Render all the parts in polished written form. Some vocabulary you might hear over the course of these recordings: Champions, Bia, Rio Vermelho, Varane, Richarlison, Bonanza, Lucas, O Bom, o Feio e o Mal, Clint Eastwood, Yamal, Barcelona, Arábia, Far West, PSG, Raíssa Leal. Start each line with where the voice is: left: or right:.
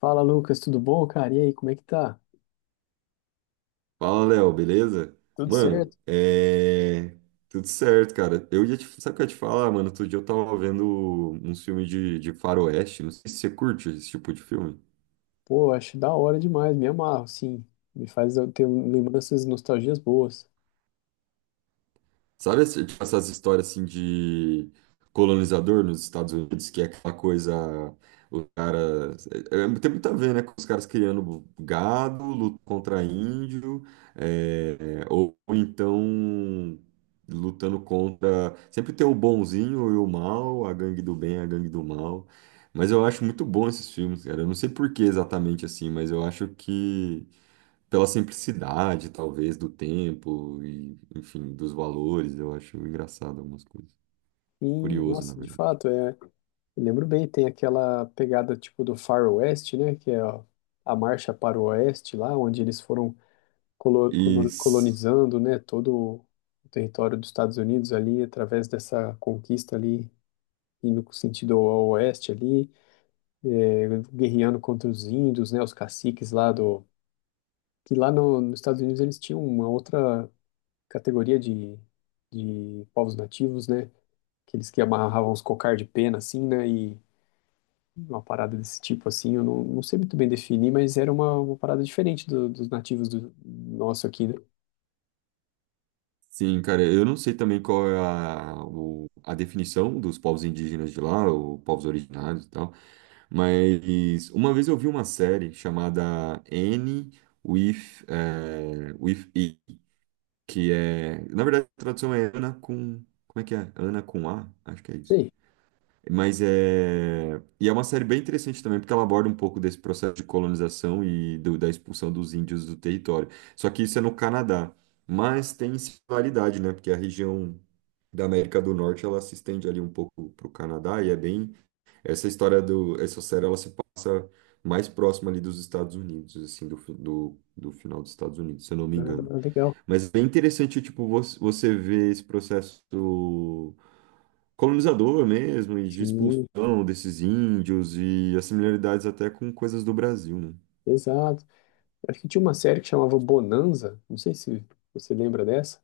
left: Fala, Lucas, tudo bom, cara? E aí, como é que tá?
right: Fala, Léo, beleza?
left: Tudo certo?
right: Mano, tudo certo, cara. Sabe o que eu ia te falar, mano? Outro dia eu tava vendo um filme de faroeste. Não sei se você curte esse tipo de filme.
left: Pô, acho da hora demais, me amarro, sim. Me faz eu ter lembranças e nostalgias boas.
right: Sabe tipo, essas histórias assim de colonizador nos Estados Unidos, que é aquela coisa, os caras. Tem muito a ver, né? Com os caras criando gado, luta contra índio, é, ou então lutando contra. Sempre tem o bonzinho e o mal, a gangue do bem, a gangue do mal. Mas eu acho muito bom esses filmes, cara. Eu não sei por que exatamente assim, mas eu acho que pela simplicidade, talvez, do tempo e, enfim, dos valores, eu acho engraçado algumas coisas.
left: E,
right: Curioso, na
left: nossa, de
right: verdade.
left: fato, eu lembro bem, tem aquela pegada tipo do Far West, né? Que é a marcha para o Oeste lá, onde eles foram
right: E s-
left: colonizando, né? Todo o território dos Estados Unidos ali, através dessa conquista ali, indo sentido ao Oeste ali, é, guerreando contra os índios, né? Os caciques lá do que lá no, nos Estados Unidos eles tinham uma outra categoria de povos nativos, né? Aqueles que amarravam os cocar de pena, assim, né? E uma parada desse tipo, assim, eu não sei muito bem definir, mas era uma parada diferente dos nativos do nosso aqui, né?
right: sim, cara, eu não sei também qual é a definição dos povos indígenas de lá, ou povos originários e tal, mas uma vez eu vi uma série chamada N with, with E, que é, na verdade, a tradução é Ana com, como é que é? Ana com A? Acho que é isso.
left: Sei.
right: Mas é. E é uma série bem interessante também, porque ela aborda um pouco desse processo de colonização e da expulsão dos índios do território. Só que isso é no Canadá. Mas tem similaridade, né? Porque a região da América do Norte ela se estende ali um pouco para o Canadá e é bem. Essa história do. Essa série ela se passa mais próxima ali dos Estados Unidos, assim, do final dos Estados Unidos, se eu não me engano.
left: Ah, legal.
right: Mas é bem interessante, tipo, você ver esse processo colonizador mesmo, e de
left: Sim,
right: expulsão desses índios, e as similaridades até com coisas do Brasil, né?
left: exato. Acho que tinha uma série que chamava Bonanza, não sei se você lembra dessa,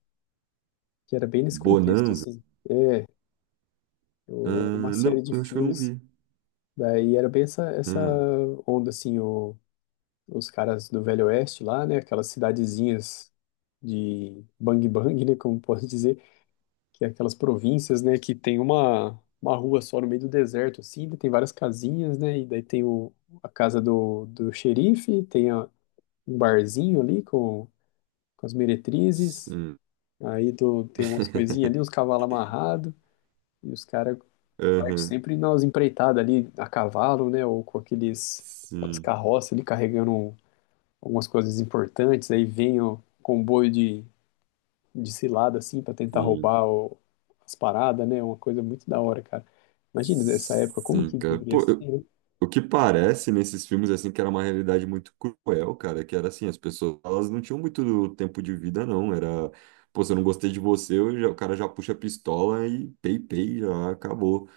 left: que era bem nesse contexto,
right: Bonanza?
left: assim. É,
right: Ah,
left: era uma
right: não,
left: série de
right: eu acho que eu não
left: filmes,
right: vi.
left: daí era bem essa
right: Ah,
left: onda, assim, o os caras do Velho Oeste lá, né? Aquelas cidadezinhas de Bang Bang, né? Como posso dizer, que é aquelas províncias, né? Que tem uma rua só no meio do deserto, assim, daí tem várias casinhas, né? E daí tem a casa do xerife, um barzinho ali com as meretrizes,
right: sim.
left: tem umas coisinhas ali, uns cavalos amarrados, e os caras partem
right: Aham.
left: sempre nas empreitadas ali a cavalo, né? Ou com aqueles, aquelas
right: Sim,
left: carroças ali carregando algumas coisas importantes, aí vem o comboio de cilada, assim, pra tentar
right: sim.
left: roubar as paradas, né? Uma coisa muito da hora, cara. Imagina nessa época, como
right: Sim,
left: que
right: cara.
left: deveria
right: Pô,
left: ser,
right: eu-
left: né?
right: O que parece nesses filmes, assim, que era uma realidade muito cruel, cara, que era assim, as pessoas, elas não tinham muito tempo de vida, não, era, pô, se eu não gostei de você, o cara já puxa a pistola e pei, pei, já acabou.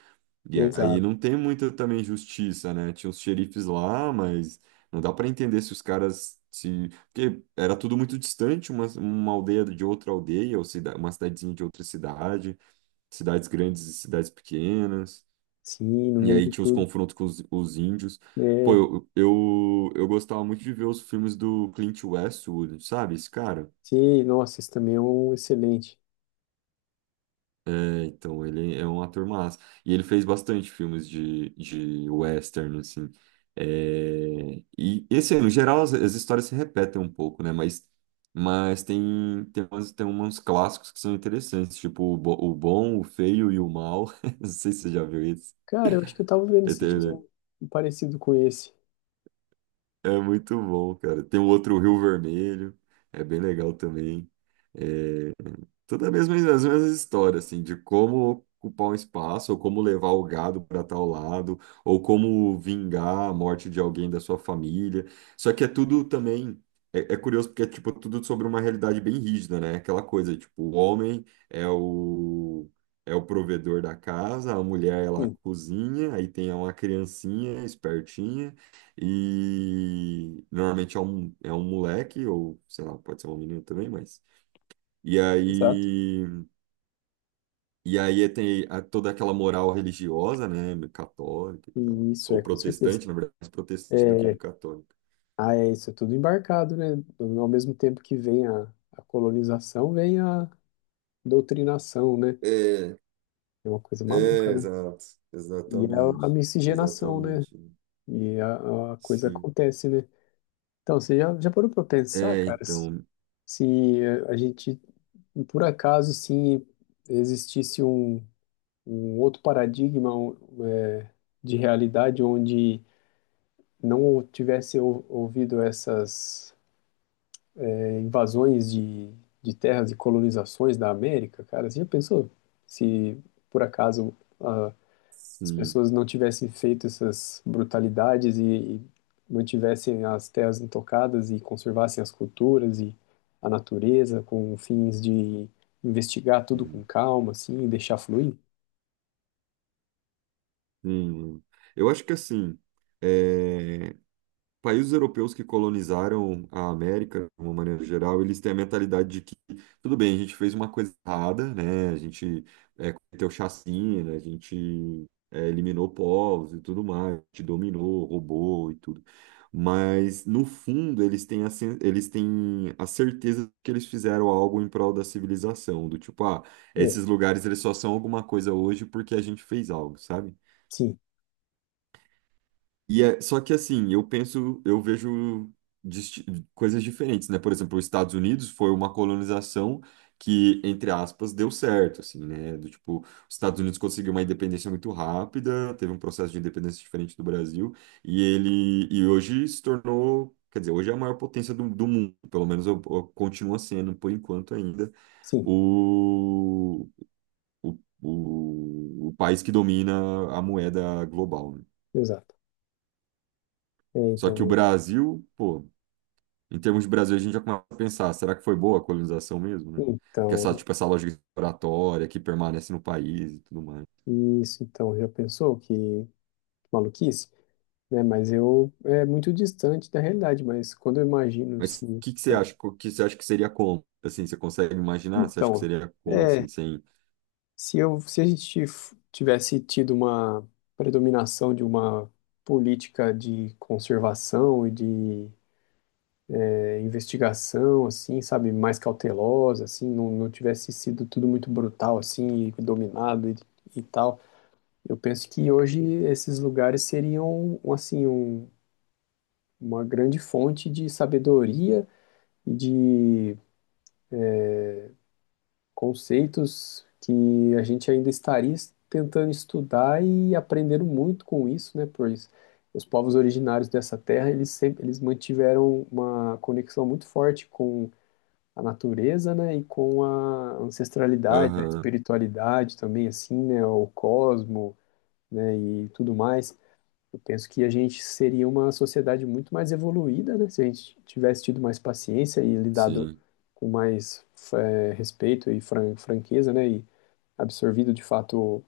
right: E aí
left: Exato.
right: não tem muita também justiça, né, tinha os xerifes lá, mas não dá pra entender se os caras, se, porque era tudo muito distante, uma aldeia de outra aldeia, ou uma cidadezinha de outra cidade, cidades grandes e cidades pequenas.
left: Sim, no
right: E
left: meio
right: aí
left: de
right: tinha os
left: tudo.
right: confrontos com os índios. Pô,
left: É,
right: eu gostava muito de ver os filmes do Clint Eastwood, sabe? Esse cara.
left: sim, nossa, esse também é um excelente.
right: É, então, ele é um ator massa. E ele fez bastante filmes de western, assim. É, e, assim, no geral, as histórias se repetem um pouco, né? Mas tem uns clássicos que são interessantes, tipo o Bom, o Feio e o Mal. Não sei se você já viu isso.
left: Cara, eu acho que eu tava vendo esses dias um parecido com esse.
right: É muito bom, cara. Tem o outro Rio Vermelho, é bem legal também. É, as mesmas histórias, assim, de como ocupar um espaço, ou como levar o gado para tal lado, ou como vingar a morte de alguém da sua família. Só que é tudo também. É, é curioso porque é tipo tudo sobre uma realidade bem rígida, né? Aquela coisa, tipo, o homem é o provedor da casa, a mulher ela
left: Sim,
right: cozinha, aí tem uma criancinha espertinha e normalmente é um moleque ou sei lá, pode ser uma menina também, mas e
left: exato.
right: aí e aí tem toda aquela moral religiosa, né, católica e
left: E
right: tal,
left: isso é,
right: ou
left: com certeza.
right: protestante, na verdade, mais protestante do que
left: É,
right: católica.
left: ah, é isso, é tudo embarcado, né? Ao mesmo tempo que vem a colonização, vem a doutrinação, né?
right: É,
left: É uma coisa maluca,
right: é,
left: né?
right: exato,
left: E é
right: exatamente,
left: a miscigenação, né?
right: exatamente,
left: E a coisa
right: sim.
left: acontece, né? Então, você já parou pra pensar,
right: É,
left: cara, se
right: então,
left: se a gente, por acaso, se existisse um outro paradigma é, de realidade onde não tivesse ouvido essas invasões de terras e colonizações da América, cara, você já pensou se, por acaso, as
right: sim,
left: pessoas não tivessem feito essas brutalidades e mantivessem as terras intocadas e conservassem as culturas e a natureza com fins de investigar tudo com
right: sim.
left: calma, assim, e deixar fluir?
right: Sim. Eu acho que assim, é, países europeus que colonizaram a América, de uma maneira geral, eles têm a mentalidade de que, tudo bem, a gente fez uma coisa errada, né? A gente cometeu chacina, a gente eliminou povos e tudo mais, a gente dominou, roubou e tudo. Mas, no fundo, eles têm a certeza de que eles fizeram algo em prol da civilização, do tipo, ah,
left: É,
right: esses lugares eles só são alguma coisa hoje porque a gente fez algo, sabe?
left: sim,
right: Só que assim, eu penso, eu vejo disti- coisas diferentes, né? Por exemplo, os Estados Unidos foi uma colonização que, entre aspas, deu certo, assim, né? Do tipo, os Estados Unidos conseguiu uma independência muito rápida, teve um processo de independência diferente do Brasil, e hoje se tornou, quer dizer, hoje é a maior potência do mundo, pelo menos eu continua sendo, por enquanto ainda,
left: sim,
right: o, o país que domina a moeda global, né?
left: exato. É,
right: Só que o
left: então,
right: Brasil, pô, em termos de Brasil, a gente já começa a pensar, será que foi boa a colonização mesmo, né? Que essa,
left: então,
right: tipo, essa lógica exploratória que permanece no país e tudo mais.
left: isso, então, já pensou que maluquice, né? Mas eu, é muito distante da realidade, mas quando eu imagino,
right: Mas o
left: assim,
right: que que você
left: é,
right: acha? O que você acha que seria como? Assim, você consegue imaginar? Você acha que
left: então,
right: seria como,
left: é,
right: assim, sem...
left: Se eu, se a gente tivesse tido uma predominação de uma política de conservação e de investigação, assim, sabe, mais cautelosa, assim, não tivesse sido tudo muito brutal, assim, e dominado e tal, eu penso que hoje esses lugares seriam, assim, uma grande fonte de sabedoria e de conceitos que a gente ainda estaria tentando estudar e aprendendo muito com isso, né? Pois os povos originários dessa terra, eles sempre eles mantiveram uma conexão muito forte com a natureza, né? E com a ancestralidade, a
right: Aham,
left: espiritualidade também, assim, né? O cosmo, né? E tudo mais. Eu penso que a gente seria uma sociedade muito mais evoluída, né? Se a gente tivesse tido mais paciência e lidado
right: sim.
left: com mais respeito e franqueza, né? E absorvido de fato o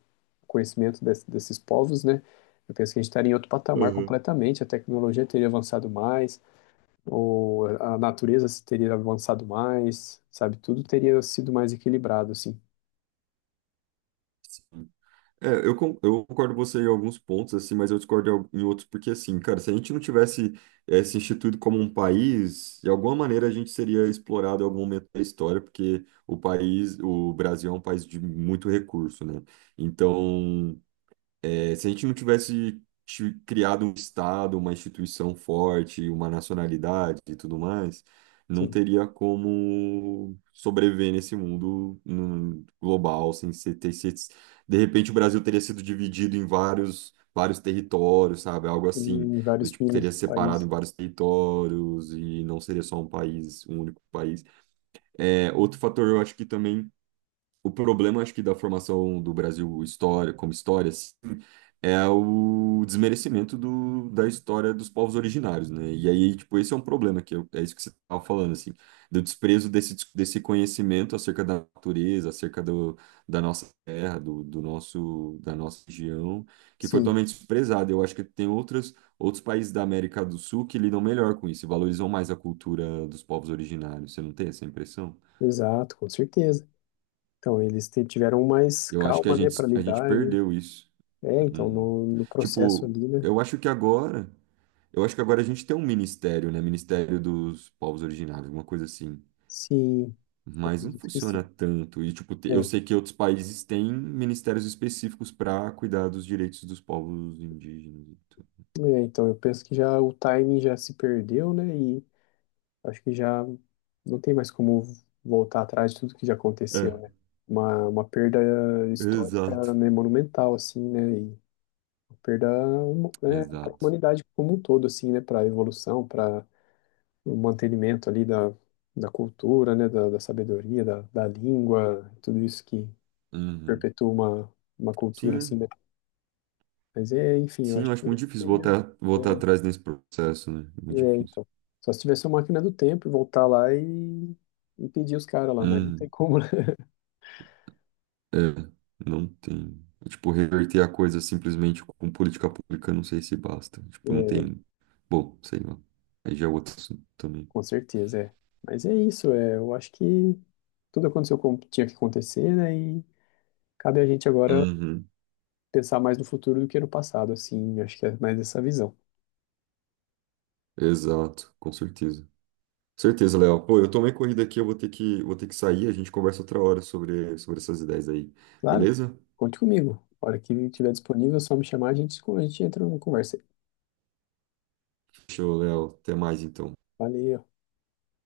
left: conhecimento desses povos, né? Eu penso que a gente estaria em outro patamar
right: Aham.
left: completamente. A tecnologia teria avançado mais, ou a natureza teria avançado mais, sabe? Tudo teria sido mais equilibrado, assim.
right: É, eu concordo com você em alguns pontos, assim, mas eu discordo em outros, porque, assim, cara, se a gente não tivesse se instituído como um país, de alguma maneira a gente seria explorado em algum momento da história, porque o país, o Brasil é um país de muito recurso, né? Então, se a gente não tivesse criado um Estado, uma instituição forte, uma nacionalidade e tudo mais, não
left: Sim,
right: teria como sobreviver nesse mundo global sem ser, ter. De repente o Brasil teria sido dividido em vários territórios, sabe? Algo assim,
left: em
right: do
left: vários
right: tipo teria separado
left: países.
right: em vários territórios e não seria só um país, um único país. É, outro fator, eu acho que também o problema, acho que da formação do Brasil história, como história é o desmerecimento da história dos povos originários, né? E aí, tipo, esse é um problema, é isso que você estava falando, assim, do desprezo desse conhecimento acerca da natureza, acerca da nossa terra, da nossa região, que foi
left: Sim,
right: totalmente desprezado. Eu acho que tem outras, outros países da América do Sul que lidam melhor com isso e valorizam mais a cultura dos povos originários. Você não tem essa impressão?
left: exato, com certeza. Então, eles tiveram mais
right: Eu acho que a
left: calma, né, para
right: gente, a gente
left: lidar, né?
right: perdeu isso.
left: É, então,
right: Uhum.
left: no processo
right: Tipo,
left: ali, né?
right: eu acho que agora. Eu acho que agora a gente tem um ministério, né? Ministério dos Povos Originários, alguma coisa assim.
left: Sim, eu
right: Mas não
left: acredito que
right: funciona
left: sim.
right: tanto. E, tipo, eu
left: É,
right: sei que outros países têm ministérios específicos para cuidar dos direitos dos povos indígenas. E tudo.
left: eu penso que já o timing já se perdeu, né? E acho que já não tem mais como voltar atrás de tudo que já
right: É,
left: aconteceu, né? Uma perda histórica,
right: exato.
left: né, monumental, assim, né? E uma perda, né, para a
right: Exato.
left: humanidade como um todo, assim, né? Para a evolução, para o mantenimento ali da cultura, né, da sabedoria, da língua, tudo isso que
right: Uhum.
left: perpetua uma cultura assim,
right: Sim,
left: né? Mas é, enfim, eu
right: sim,
left: acho
right: eu acho
left: que
right: muito difícil
left: seria, é,
right: voltar atrás nesse processo, né? É
left: é,
right: muito difícil.
left: então. Só se tivesse uma máquina do tempo e voltar lá e pedir os caras lá, mas não tem
right: Uhum.
left: como, né?
right: É, não tem. Tipo, reverter a coisa simplesmente com política pública, não sei se basta. Tipo, não
left: É,
right: tem. Bom, sei lá. Aí já é outro assunto também.
left: com certeza, é. Mas é isso, é, eu acho que tudo aconteceu como tinha que acontecer, né? E cabe a gente agora
right: Uhum.
left: pensar mais no futuro do que no passado, assim, acho que é mais essa visão.
right: Exato, com certeza. Certeza, Léo. Pô, eu tomei corrida aqui, eu vou ter que sair. A gente conversa outra hora sobre essas ideias aí.
left: Claro,
right: Beleza?
left: conte comigo. A hora que estiver disponível, é só me chamar, a gente entra numa conversa.
right: Show, Léo. Até mais então.
left: Valeu.